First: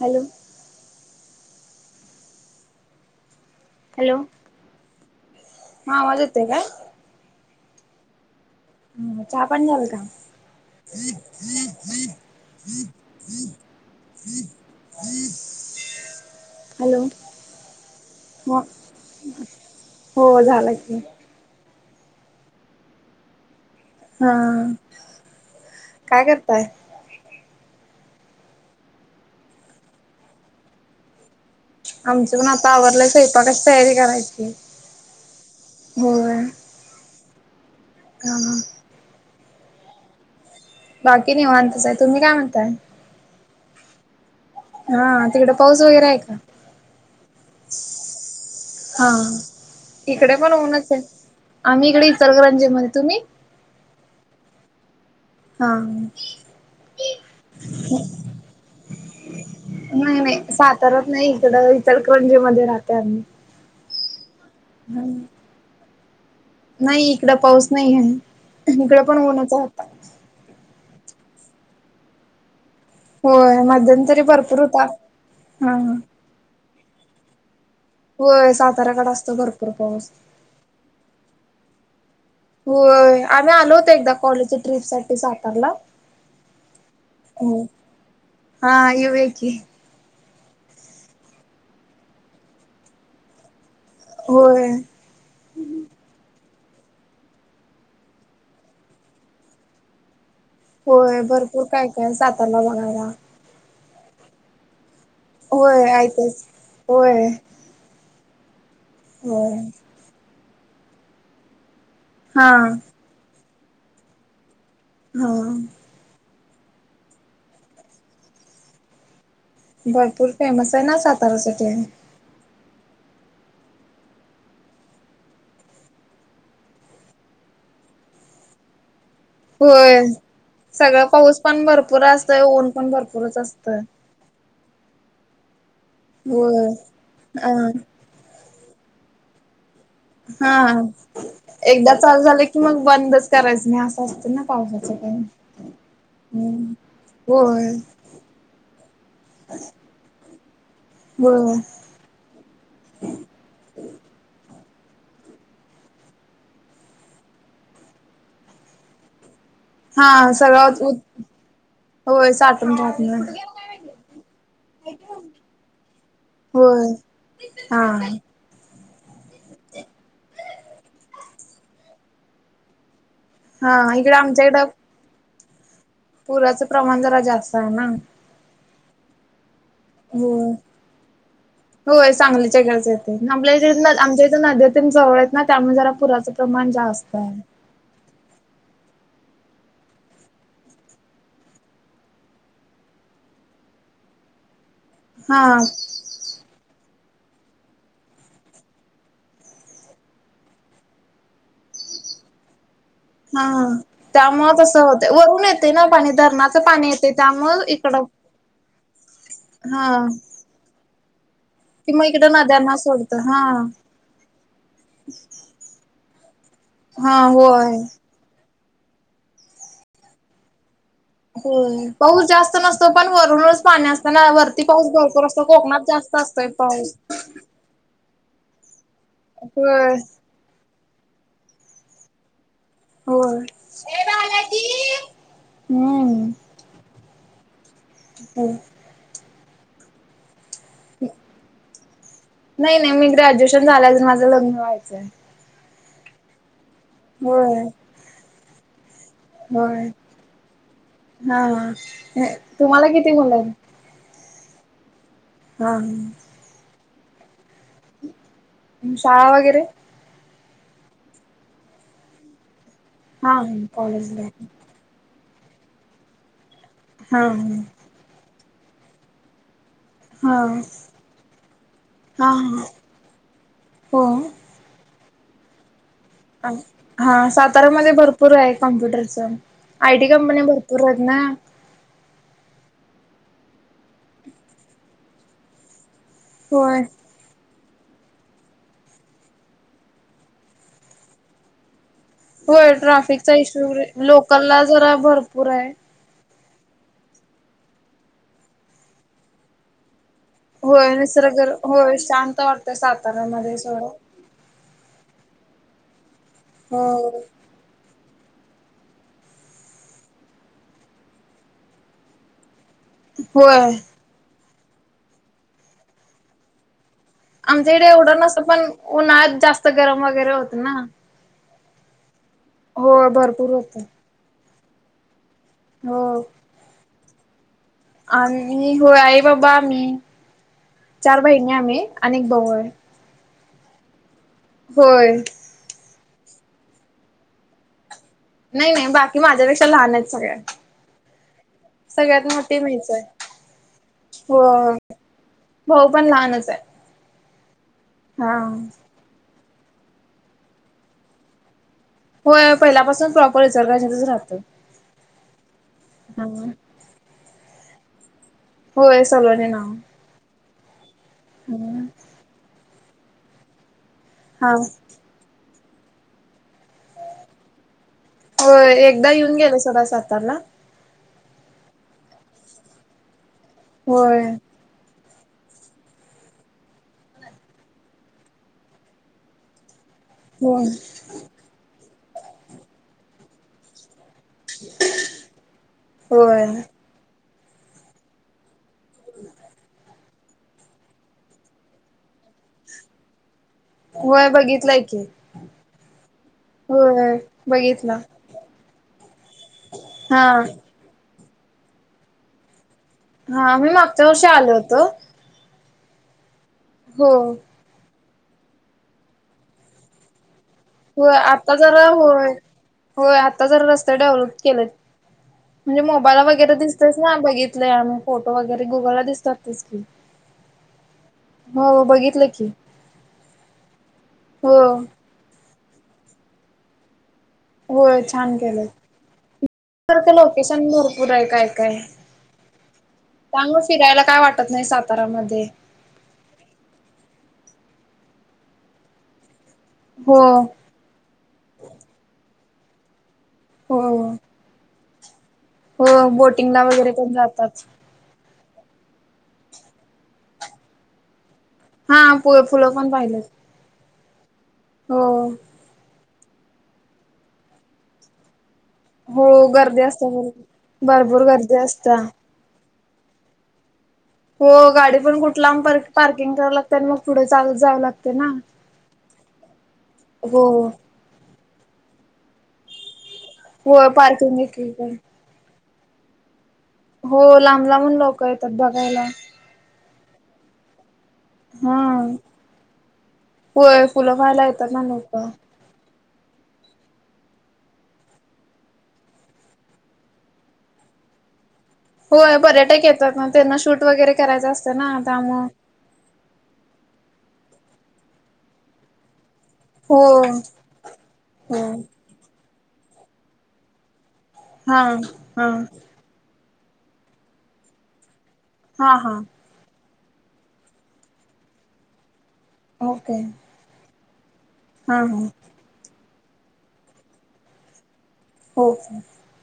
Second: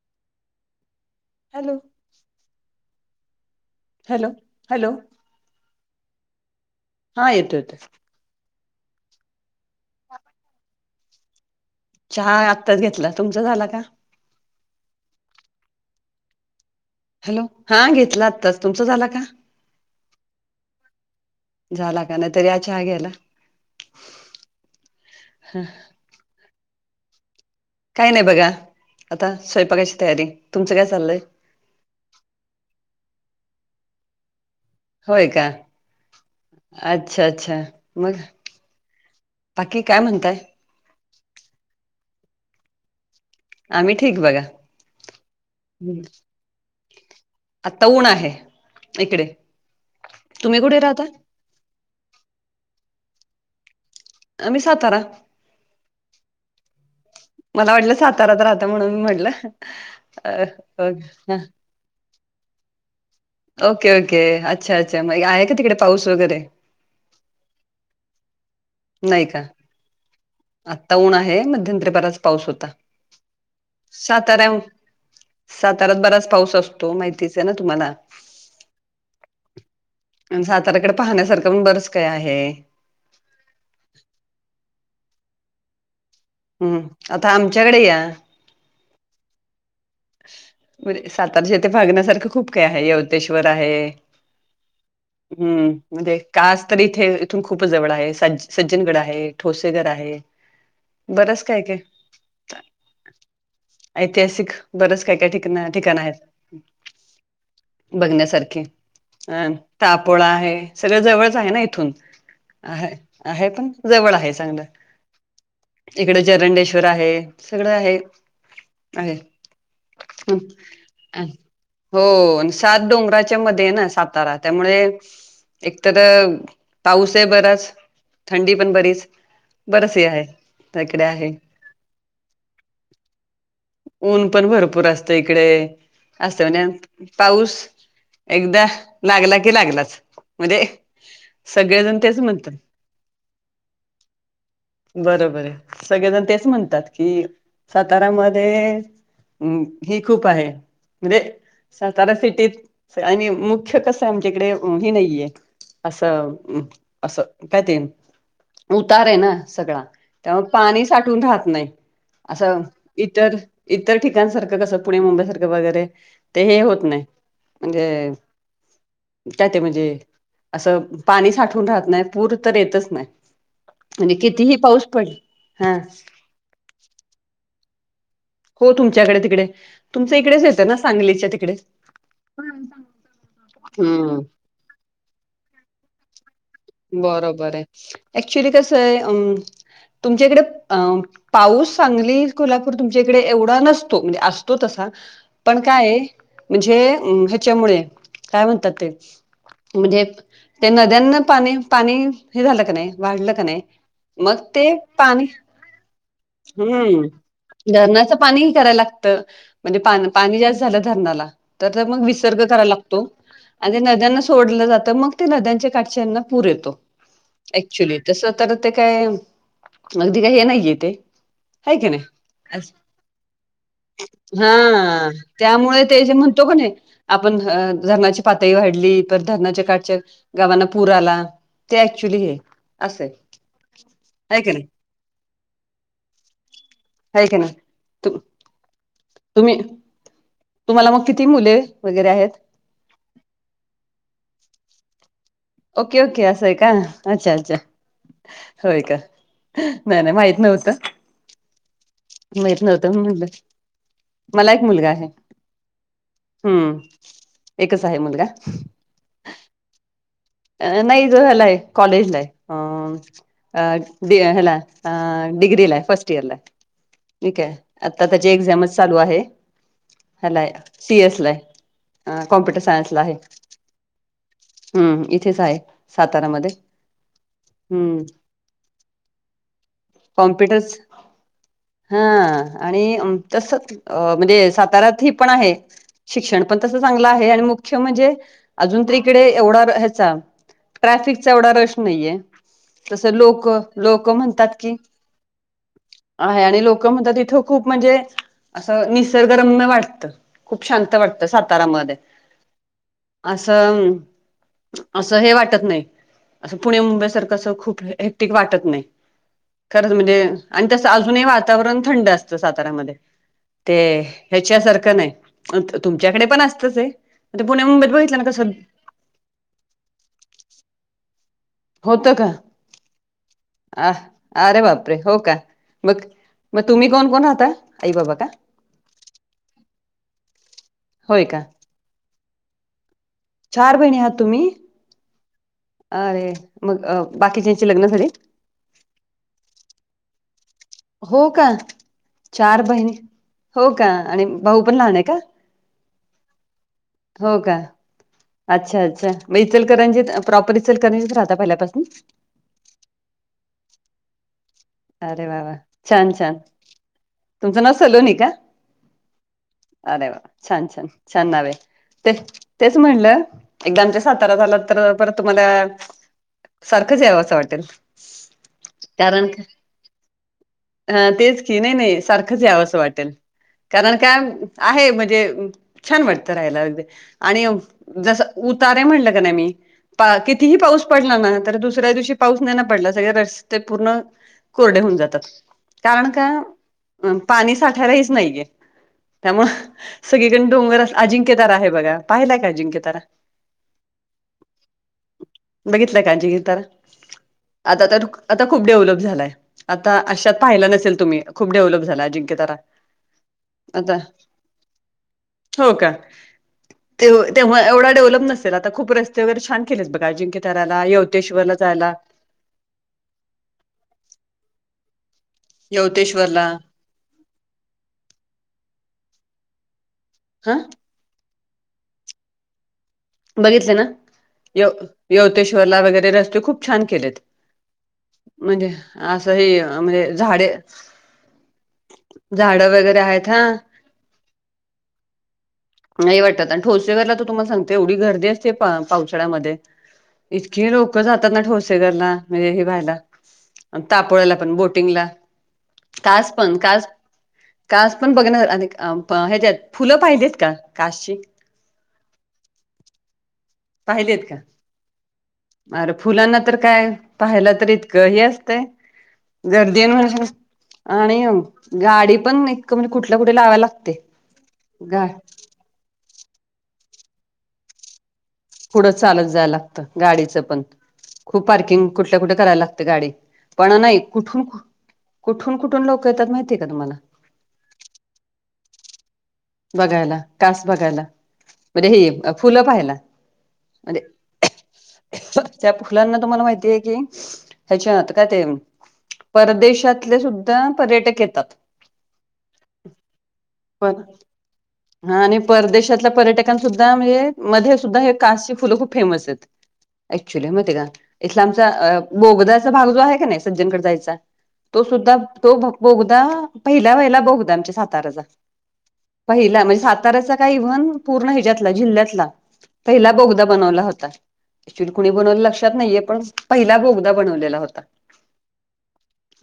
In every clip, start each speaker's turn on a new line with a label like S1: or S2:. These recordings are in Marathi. S1: हॅलो!
S2: हॅलो!
S1: हॅलो, हा आवाज येतोय काय?
S2: हा येतो येतो!
S1: हम्म, चहा पाणी झाल का? [inaudible]
S2: चहा आत्ता घेतला तुमच झाला का
S1: [inaudible]
S2: हॅलो हा घेतला
S1: हो
S2: आत्ताच, तुमचं झाल का?
S1: हो झाला की
S2: झाला का नाही तर या चहा घ्यायला
S1: हा काय करताय
S2: काय नाही बघा आता स्वयंपाकाची तयारी तुमचं काय चाललंय?
S1: आमचं म आता आवरलंय स्वयपाकच तयारी करायची.
S2: होय का
S1: होय हा
S2: अच्छा अच्छा मग?
S1: हा
S2: बाकी काय म्हणताय?
S1: बाकी निवांतच आहे तुम्ही काय म्हणताय?
S2: आम्ही ठीक बघा.
S1: हा तिकडे पाऊस वगैरे आहे का?
S2: आता ऊन आहे
S1: हा
S2: इकडे
S1: इकडे पण
S2: तुम्ही कुठे
S1: ऊनच आहे..
S2: राहता
S1: आम्ही इकडे इचलकरंजीमध्ये तुम्ही
S2: आम्ही सातारा.
S1: हा
S2: मला वाटलं साताारत राहत म्हणून मी म्हटलं
S1: नाही
S2: अ,
S1: नाही
S2: अ
S1: सातारात नाही इकडं इचलकरंजी मध्ये राहतय आम्ही
S2: ओके, ओके अच्छा, अच्छा मग आहे का तिकडे पाऊस वगैरे
S1: नाही इकड पाऊस नाही आहे इकड पण
S2: नाही का
S1: ऊनच आहे आता
S2: आत्ता ऊन आहे मध्यंतरी बराच पाऊस होता.
S1: होय मध्यमंतरी
S2: साताऱ्या
S1: भरपूर होता ह
S2: साताऱ्यात बराच पाऊस असतो माहितीच आहे ना तुम्हाला
S1: होय साताऱ्याकडे असतो भरपूर पाऊस
S2: आणि साताऱ्याकडे पाहण्यासारखं पण बरंच काय आहे.
S1: होय, आम्ही आलो होतो एकदा कॉलेजच्या ट्रीप साठी सातारला.
S2: हम्म आता
S1: हो
S2: आमच्याकडे या.
S1: हा हा, येऊया की.
S2: म्हणजे साताराच्या येथे भागण्यासारखं खूप काय आहे यवतेश्वर आहे.
S1: होय.
S2: हम्म म्हणजे कास तररी इथे इथून खूप जवळ आहे सज्ज सज्जनगड आहे ठोसेगड आहे.
S1: होय भरपूर काय काय साताला बघायला.
S2: ऐतिहासिक बरेच काय काय
S1: होय
S2: ठिकण-ठिकाण आहेत.
S1: ऐकच होय
S2: बघण्यासारखे अ
S1: होय
S2: तापोळा आहे सगळं जवळच आहे ना इथून
S1: हा
S2: आहे आहे पण जवळ आहे चांगलं.
S1: हो.
S2: इकडे जरंडेश्वर आहे सगळं आहे, आहे.
S1: भरपूर
S2: अन
S1: फेमस आहे ना
S2: अन
S1: साताऱ्यासाठी
S2: हो अंश सात डोंगराच्या मध्ये ना सातारा त्यामुळे. एकतर पाऊस आहे बराच थंडी पण बरीच बरच हे
S1: होय
S2: आहे तिकडे
S1: सगळं
S2: आहे
S1: पाऊस पण भरपूर असतंय आणि ऊन पण भरपूरच असतं.
S2: ऊन पण भरपूर असत इकडे असत
S1: होय
S2: म्हणजे
S1: अ
S2: पाऊस. एकदा लागला की लागलाच.
S1: हा
S2: म्हणजे
S1: हा एकदा
S2: सगळेजण तेच
S1: चालु झालं
S2: म्हणतात
S1: की मग बंदच करायचं नाही असं असतं ना. पावसाचं टाइम.
S2: बरोबर आहे सगळेजण तेच
S1: हम्म
S2: म्हणतात कि
S1: होय
S2: सातारामध्ये. हम्म ही खूप आहे म्हणजे
S1: होय
S2: सात त सिटीत आणि मुख्य कस आमच्या इकडे ह नाहीये. असं असं काय ते उतार आहे ना. सगळा
S1: हा
S2: त्यामुळे पाणी
S1: सगळं उ
S2: साठून राहत नाही
S1: होय
S2: असं
S1: साठून राहत
S2: इतर.
S1: नाही
S2: इतर ठिकाणसारखं कसं पुणे मुंबई सारखं वगैरे ते हे होत
S1: होय
S2: नाही
S1: हा
S2: म्हणजे त्या ते म्हणजे असं पाणी साठवून राहत नाही पूर तर येतच नाय.
S1: हा इकडे
S2: आणि
S1: आमच्या
S2: कितीही
S1: इकडं
S2: पाऊस पडेल, हा
S1: पुराचं प्रमाण जरा जास्त आहे ना.
S2: हो तुमच्याकडे तिकडे तुमचं इकडेच
S1: हो
S2: येतं ना सांगलीच्या तिकडे.
S1: होय, सांगलीच्या घरच येते आपल्याच्या
S2: हम्म
S1: आमच्या इथ नाद्यात जवळ आहेत ना, त्यामुळे जरा पुराचं प्रमाण
S2: बरोबर आहे, ऍक्च्युली कसं आहे अ तुमच्याकडे अ पाऊस चांगली कोल्हापूर तुमच्याकडे एवढा नसतो, म्हणजे असतो तसा
S1: हा
S2: पण काय म्हणजे ह्याच्यामुळे, काय म्हणतात ते, म्हणजे त्यांना त्यांना पाणी, पाणी हे झालं क नाही वाढलं का
S1: हा.
S2: नाही मग
S1: त्यामुळे
S2: ते
S1: तसं होतंय
S2: पाणी
S1: वरून येते ना पाणी धरणाचं पाणी
S2: हम्म
S1: येते त्यामुळे इकडं
S2: झरनाचा पाणीही करायला लागतं, म्हणजे पा
S1: हा
S2: पाणी जास्त झालं झरनाला तर तर
S1: ती
S2: मग
S1: इकडं
S2: विसर्ग करायला
S1: नद्यांना
S2: लागतो
S1: सोडत हा
S2: आणि नद्यांना तोडलं जातं मग ते नद्यांच्या काठच्यांना पूर येतो
S1: हा होय
S2: ऍक्च्युली तसं कर ते काय मगदी काय हे नाहीये ते. आहे
S1: होय
S2: की नाही
S1: पाऊस जास्त
S2: असं.
S1: नसतो पण वरूनच पाणी असताना वरती पाऊस
S2: हा
S1: भरपूर अस
S2: त्यामुळे ते जे म्हणतो का नाही, आपण धरणाची पातळी वाढली, प धरणाच्या
S1: होय
S2: काठच्या गावांना पूर आला, ते ऍक्च्युली हे असं आहे
S1: हो,
S2: हाय
S1: हम्म
S2: हाय की तू
S1: हो-
S2: तुम्ही तुम्हाला मग किती मुले वगैरे आहेत?
S1: नाही नाही मी ग्रॅज्युएशन झाल्या अजून माझं लग्न व्हायचंय.
S2: ओके ओके असं आहे का अच्छा अच्छा
S1: होय
S2: होय का?
S1: होय
S2: मला माहित नव्हत,
S1: हा
S2: माहित नव्हत
S1: तुम्हाला किती
S2: मला
S1: मुलं आहेत
S2: मला एक मुलगा आहे.
S1: हा.
S2: हम्म एकच आहे मुलगा.
S1: आणि शाळा वगैरे
S2: अ नाही, तो याला आहे कॉलेज ला [unintelligible]
S1: हा
S2: अ
S1: कॉलेजला
S2: डिग्री ला फर्स्ट इयर ला
S1: हा
S2: ठीक आहे आता त्याची एक्झामच चालू आहे.
S1: हा
S2: हलाय, सीएस ला आहे,
S1: हा हा
S2: कॉम्प्युटर सायन्स ला आहे.
S1: हो
S2: हम्म, इथेच आहे. सातारामध्ये
S1: हा साताऱ्यामध्ये
S2: हम्म
S1: भरपूर आहे कॉम्प्युटरचा. आयटी कंपनी,
S2: कॉम्प्युटर्स
S1: भरपूर आहेत ना.
S2: हा आणि अम तसं थी अ म्हणजे साताऱ्यात ही पण आहे. शिक्षण पण तसं
S1: होय
S2: चांगलं आहे आणि मुख्य म्हणजे अजून तर इकडे एवढा रा हे चाल ट्रॅफिक चा एवढा रश नाहीये.
S1: होय
S2: तसं
S1: ट्रॅफिकचा
S2: लोक
S1: इशू
S2: लोक
S1: लोकल
S2: म्हणतात
S1: ला
S2: की
S1: जरा भरपूर आहे.
S2: आहे आणि लोक म्हणतात, तिथं खूप म्हणजे असं निसर्गरम्य वाटत. खूप शांत
S1: होय
S2: वाटतं
S1: निसर्ग
S2: सातारा मध्ये
S1: होय शांत वाटतं साताऱ्यामध्ये
S2: असं
S1: सोडं
S2: असं हे वाटत नाही असं पुणे मुंबई
S1: हो.
S2: सारखं असं खूप हे ते वाटत नाही, खरंच म्हणजे आणि तसं अजूनही वातावरण थंड असतं साताऱ्यामध्ये.
S1: होय
S2: ते ह्याच्यासारखं नाही अन तू तुमच्याकडे पण असतच हे.
S1: आमच्या इडे एवड नसतं पण, उन्हाळ्यात जास्त गरम वगैरे होत ना.
S2: होत का
S1: होय भरपूर होतं
S2: आ अरे वापरे हो का बग मग तुम्ही कोण, कोण राहताय
S1: आणि हो आई बाबा आम्ही चार
S2: होय का
S1: बहिणी आम्ही अनेक भाऊ आहे
S2: चार बहिणी आहात तुम्ही?
S1: होय.
S2: अरे मग बाकी च्यांचे लग्न झाले?
S1: नाही, नाही बाकी माझ्यापेक्षा लहान आहेत सगळ्या
S2: हो का?
S1: सगळ्यात मोठी
S2: चार
S1: मीच
S2: बहिणी
S1: आहे.
S2: हो का आणि
S1: हो
S2: भाऊ पण लहान आहे का?
S1: भाऊ पण लहानच आहे.
S2: हो का
S1: हा
S2: अच्छा, अच्छा मग इचलकरंजीत प्रॉपर इचलकरंजीत राहता पहिल्यापासून
S1: होय, पहिल्यापासून प्रॉपर इचलकरंजीत च राहतं.
S2: अरे वाव! छान छान, तुमचं नाव सलोनी का?
S1: होय, सलोनी नाव.
S2: अरे वा छान, छान नाव आहे ते तेच म्हणलं एकदा आमच्या सातारा
S1: हा
S2: झालात तर, परत तुम्हाला सारखंच यावं असं वाटेल.
S1: हो एकदा येऊन गेले सोडा सातारला
S2: ह तेच की नाही, नाही सारखंच यावं असं वाटेल कारण
S1: होय
S2: काय आहे म्हणजे छान वाटतं राहायला, आणि जस उतारे म्हणलं का नाही मी. कितीही
S1: होय
S2: पाऊस पडला ना, तर दुसऱ्या दिवशी पाऊस नाही ना पडला सगळे रस्ते पूर्ण कोरडे होऊन जातात, कारण का
S1: होय
S2: पाणी साठायला हेच नाहीये. त्यामु सगळीकडे डोंगर, अजिंक्य तारा आहे बघा पाहिलाय काय अजिंक्य तारा?
S1: होय बघितलंय की
S2: बघितलंय अजिंक्यतरार?
S1: होय
S2: आताता
S1: बघितला
S2: आता खूप डेव्हलप झालाय. आता
S1: हा
S2: अशात पाहिला नसेल तुम्ही, खूप डेव्हलप झाला अजिंक्यतारा.
S1: हा मी मागच्या वर्षी आलो होतो
S2: हो का? ते
S1: हो
S2: तेव्हा एवढ डेव्हलप नसेल, आता खप रस्ते वैरे छान केलेच बगा अजिंक्य.
S1: हो आता जरा होय होय आता जर रस्ते डेव्हलप केलेत म्हणजे मोबाईल
S2: यवतेश्वरला
S1: वगैरे दिस तेच ना, बघितलं आम्ही फोटो वगैरे गुगलला दिसतात तेच की.
S2: आ
S1: हो बघितलं की
S2: बघितले ना?
S1: हो
S2: य योतेश्वरला वगैरे रस्ते खूप छान केलेत.
S1: होय छान केलंय.
S2: म्हणजे असं ह म्हणजे
S1: सारखं
S2: झाडे
S1: लोकेशन भरपूर आहे काय काय
S2: झाडं वगैरे आहेत, हा.
S1: त्यामुळे फिरायला काय वाटत नाही सातारामध्ये
S2: नाही वाटत आणि ठोसेघरला त तुम्हाला सांगते एवढी गर्दी असते पावसाळ्यामध्ये
S1: हो
S2: इतकीे लोक जातात ना ठोसेगरला म्हणजे हे व्हायला
S1: हो
S2: तापोळाला पण बोटिंगला
S1: हो
S2: कास पण
S1: बोटिंगला
S2: कास
S1: वगैरे पण जातात
S2: कास पण बघणा फुल पाहिली का काशचे
S1: हा फुलं पण पाहिलेत
S2: पाहिले आहेत का?
S1: हो
S2: अर फुलांना तर काय पाहायला तर इतकं ह असतय
S1: हो
S2: गर्दी
S1: असते
S2: म्ह
S1: बरोबर.
S2: आणि
S1: भरपूर गर्दी असत्या.
S2: गाडी पण नाही कुम कुठल्या कुठे लावाव लागतय
S1: हो, गाडी पण कुठला पप्किंग कराव लागते आणि मग पुढे चालत जावं लागत.
S2: पुढं चालत जायला लागत गाडीचं
S1: हो
S2: पण. खूप पार्किंग कुठल्या कुठे करायला लागते गाडी पण
S1: हो
S2: नाही
S1: पार्किंग
S2: कुठून
S1: एकीकडे
S2: कुठून कुठून लोकं येतात माहिती आहे का तुम्हाला?
S1: हो लांब-लांबून लोकं येतात बघायला.
S2: बघायला कास बघायला
S1: हा
S2: अरे हे फुलं पाहाला
S1: होय
S2: आरे
S1: फुलं पाहायला येतात ना लोक
S2: त्या फुलांना तुम्हाला माहितीय कि ह्याच्यात काय ते परदेशातले सुद्धा पर्यटक येतात
S1: होय पर्यटक येतात म त्यांना शूट
S2: पण
S1: वगैरे करायचं अस
S2: हा आणि परदेशातल्या पर्यटकांसुद्धा म्हणजे मध्ये सुद्धा हे कासची फुलं खूप फेमस आहेत.
S1: हो
S2: ऍक्च्युली माहिती आहे का इथला
S1: हो
S2: आमचा अ बोगदाचा भाग जो आहे का नाही सज्जनगड जायचा तो
S1: हा
S2: सुद्धा
S1: हा
S2: तो बोगदा पहिल्या वहिला बोगदा आमच्या साताराचा.
S1: हा हा
S2: पहिला म्हणजे साताऱ्याचा काही म्हण, पूर्ण ह्याच्यातला जिल्ह्यातला पहिला
S1: ओके
S2: बोगदा बनवलं होता
S1: हा
S2: चिरकुणी
S1: हा
S2: बनवला लक्षात नाहीये पण पहिला बोगदा बनवलेला होता.
S1: हो.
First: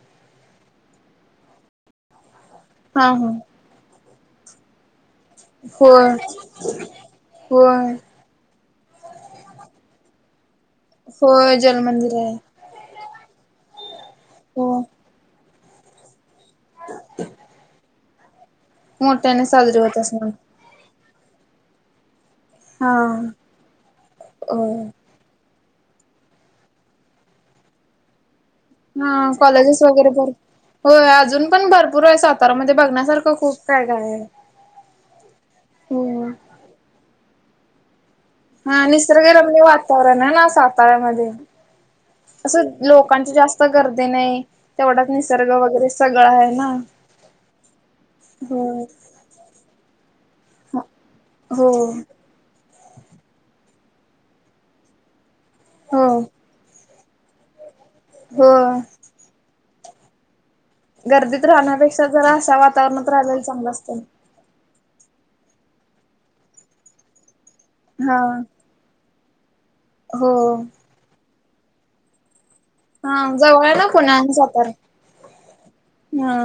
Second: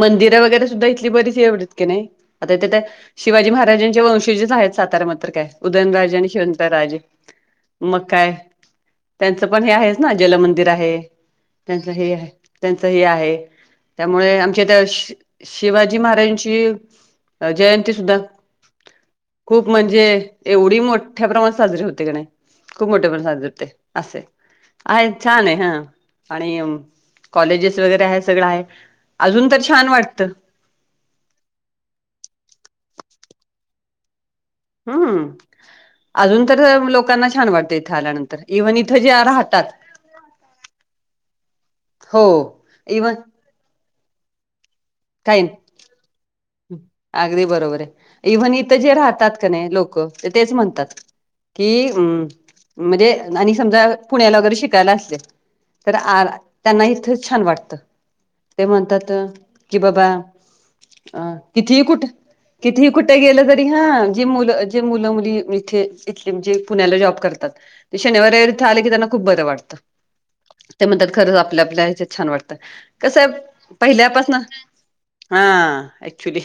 S2: मंदिरं वगैरे सुद्धा इथली बरीच एवढत की नाही आता इथ त्यात
S1: हा
S2: शिवाजी महाराजांच्या वंशीजच आहेत सातारामध्ये. तर काय
S1: होय
S2: उदयनराज आणि शेवंता राजे
S1: होय
S2: मग काय? त्यांचं पण हे आहेच ना जलमंदिर आहे
S1: होय
S2: त्यांचं हे
S1: जलमंदिर
S2: आहे. त्यांच हे आहे त्यामुळे आमच्या
S1: हो
S2: इथं शि शिवाजी महाराजांची चीव अ जयंती सुद्धा
S1: मोठ्याने
S2: खूप
S1: साजरी होत
S2: म्हणजे
S1: असणार
S2: एवढी मोठ्या प्रमाणात साजरी होते का नाही. खूप
S1: हा
S2: मोठे प्रसादते असे
S1: होय
S2: आहेत आय छान आहे हा आणि कॉलेजेस वगैरे आहे सगळं आहे.
S1: हा
S2: अजून तर
S1: कॉलेजेस
S2: छान
S1: वगैरे
S2: वाटतं
S1: भर होय अजून पण भरपूर आहे सातारामध्ये बघण्यासारखं खूप काय काय आहे.
S2: हम्म
S1: हो
S2: अजून तर लोकांना छान वाटतं इथे आल्यानंतर इव्हन
S1: हा
S2: इथं जे
S1: निसर्गरम्य
S2: राहतात
S1: वातावरण आहे ना साताऱ्यामध्ये
S2: हो
S1: असं
S2: इव्हन
S1: लोकांचे जास्त चा करते नाय.
S2: काही नई, अगदी बरोबर आहे इव्हन इथं
S1: हो.
S2: जे राहतात का नाही लोक. ते तेच म्हणतात
S1: हो
S2: कि उम्म म्हणजे आणि समजा पुण्याला वगैरे शिकायला असले तर
S1: हो
S2: आर त्यांना इथं छान वाटतं
S1: हो.
S2: ते म्हणतात कि बाबा अ
S1: गर्दीत
S2: कितीही कुठ,
S1: राहण्यापेक्षा जरा अशा
S2: कितीही
S1: वातावरणात
S2: कुठे
S1: राहिलेला
S2: गेलं तरी
S1: चांगलं असतं.
S2: हा. जे मुलं जे मुलं-मुली इथे इथले म्हणजे पुण्याला जॉब करतात ते
S1: हा
S2: शनिवार इथे आले की त्यांना खूप बरं वाटतं.
S1: हो
S2: ते म्हणतात खरं आपल्या आपल्या हेच्यात छान वाटतं
S1: हा
S2: कसं
S1: जवळ
S2: आहे
S1: ना पुणे आणि
S2: पहिल्यापासनं
S1: सातारा.
S2: हा
S1: हा
S2: एक्चुली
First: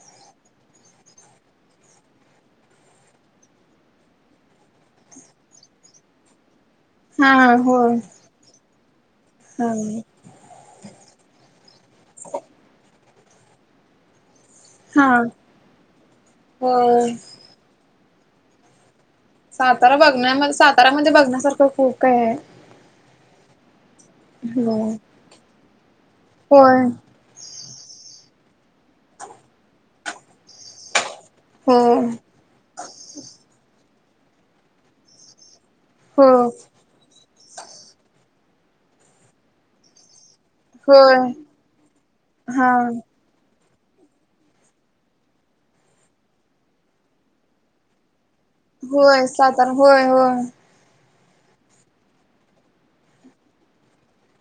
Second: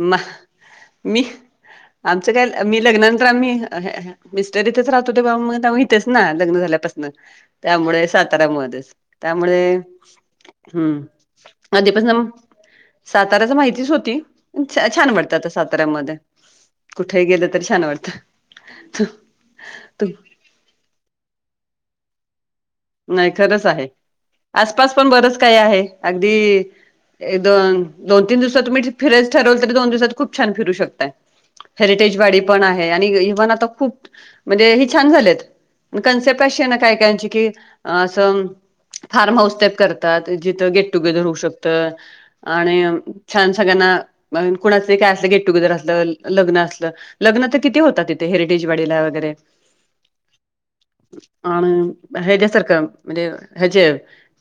S2: म मी आमचं काय मी लग्नानंतर आम्ही हेया हेया मिस्टर इथेच राहतो ते बा मग त्या मी इथेच ना लग्न झाल्यापासून
S1: हा होय
S2: त्यामुळे सात ताऱ्या मध्येच मुळे त्यामुळे
S1: हा
S2: हम्म आधीपासनं साताऱ्याचा माहितीच होती. छा
S1: हा.
S2: छान वाटतं आता साताऱ्यामध्ये
S1: होय
S2: कुठेही गेलं तरी छान वाटतं.
S1: सातारा बघण्या सातारामध्ये बघण्यासारखं खूप काय आहे.
S2: नाही खरंच आहे
S1: हो
S2: आसपास पण बरंच काही आहे अगदी
S1: होय
S2: एक-दोन दोन-तीन दिवसात तुम्ही फिरायचं ठरवल तरी दोन दिवसात खूप छान फिरू शकताय.
S1: हो
S2: हेरिटेज वाडी पण आहे आणि ही पण आता खूप म्हणजे ही छान झालेत. कन्सेप्ट
S1: हो.
S2: अशी आहे ना काही काहींची की असं फार्म हाऊस तेप कर तात जिथं गेट
S1: होय
S2: टुगेदर होऊ शकतं
S1: हा
S2: आणि छान सगळ्यांना कुणाचं काय असलं गेट टुगेदर असलं लग्न असलं लग्न तर किती होतात ती ते हेरिटेजवाडीला
S1: होय
S2: वगैरे
S1: सातारा होय होय
S2: आणि हेज्या सारखं म्हणजे हेजे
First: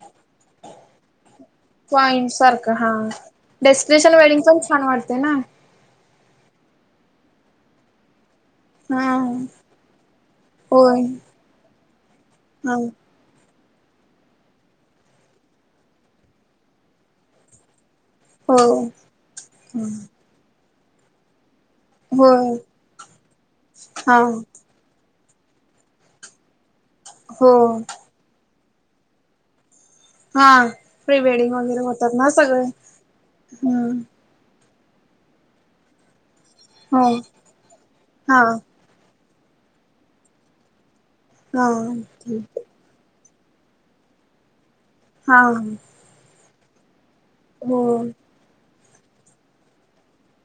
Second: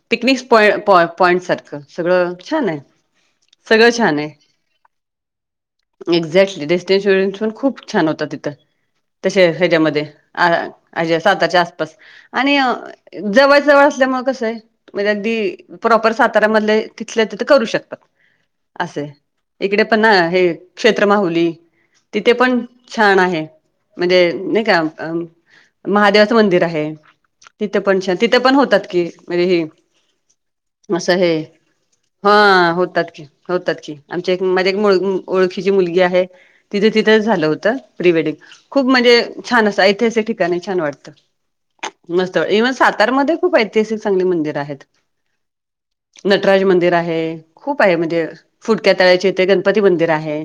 S2: पिकनिकस पॉई पॉई पॉईंट सार
S1: पॉईंट सारखं हा,
S2: सगळं
S1: डेस्टिनेशन
S2: छान
S1: वेडिंग
S2: आहे
S1: पण छान वाटते ना?
S2: एक्झॅक्टली डेस्टिनेशन पण, खूप छान होता तिथं
S1: हा
S2: तसे हच्यामध्ये, अ
S1: होय
S2: ह्याच्या साताच्या आसपास आणि अ
S1: हा हो
S2: जवळ जवळ असल्यामुळे, कसं आहे म्हणजे अगदी, प्रॉपर साताऱ्यामधल तिथल्या तथे करू शकतात- असं, इकडे पण ना हे क्षेत्र माहुली तिथे
S1: होय
S2: पण छान आहे,
S1: हा
S2: म्हणजे नाही का अ महादेवाचं मंदिर आहे,
S1: हो
S2: तिथे पण तिथे पण होतात की म्हणजे ह
S1: हा
S2: असं
S1: प्री
S2: हे,
S1: वेडिंग वगैरे होतात ना
S2: हा
S1: सगळे
S2: होतात की होतात की
S1: हम्म
S2: माझ्या ओळखीची मुलगी आहे, तिथं
S1: हो
S2: तिथंच झालं होत प्रीवेडिंग
S1: हा हा
S2: खूप म्हणजे, छान असं ऐतिहासिक ठिकाणी छान वाटतं.
S1: हा.
S2: मस्त इव्हन सातारमध्येध्ये खूप ऐतिहासिक, चांगली मंदिर आहेत.
S1: हा.
S2: नटराज मंदिर आहे खूप आहे, म्हणजे फुटक्या तळ्याचेथे गणपती मंदिर आहे.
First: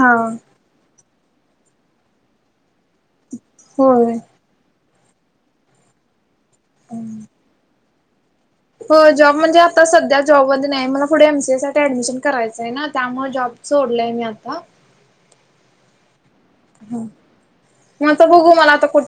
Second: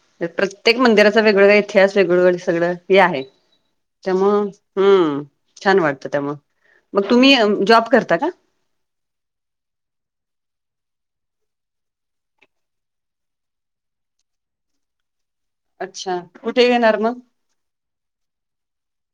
S1: हा
S2: प्रत्येक मंदिराचा वेगवेगळा इतिहास, वेगवेगळ सगळं हे आहे,
S1: होय
S2: त्यामु हम्म छान वाटतं त्यामु मग तुम्ही, जॉब करता का?
S1: हो जॉब म्हणजे आता सध्या जॉबमध्ये नाही, मला पुढे एमसी एस साठी ऍडमिशन करायचं आहे ना त्यामुळे जॉब सोडलेय, मी आता.
S2: अच्छा! कुठे घेणार मग?
S1: मग तर बघू, मला आता कुठ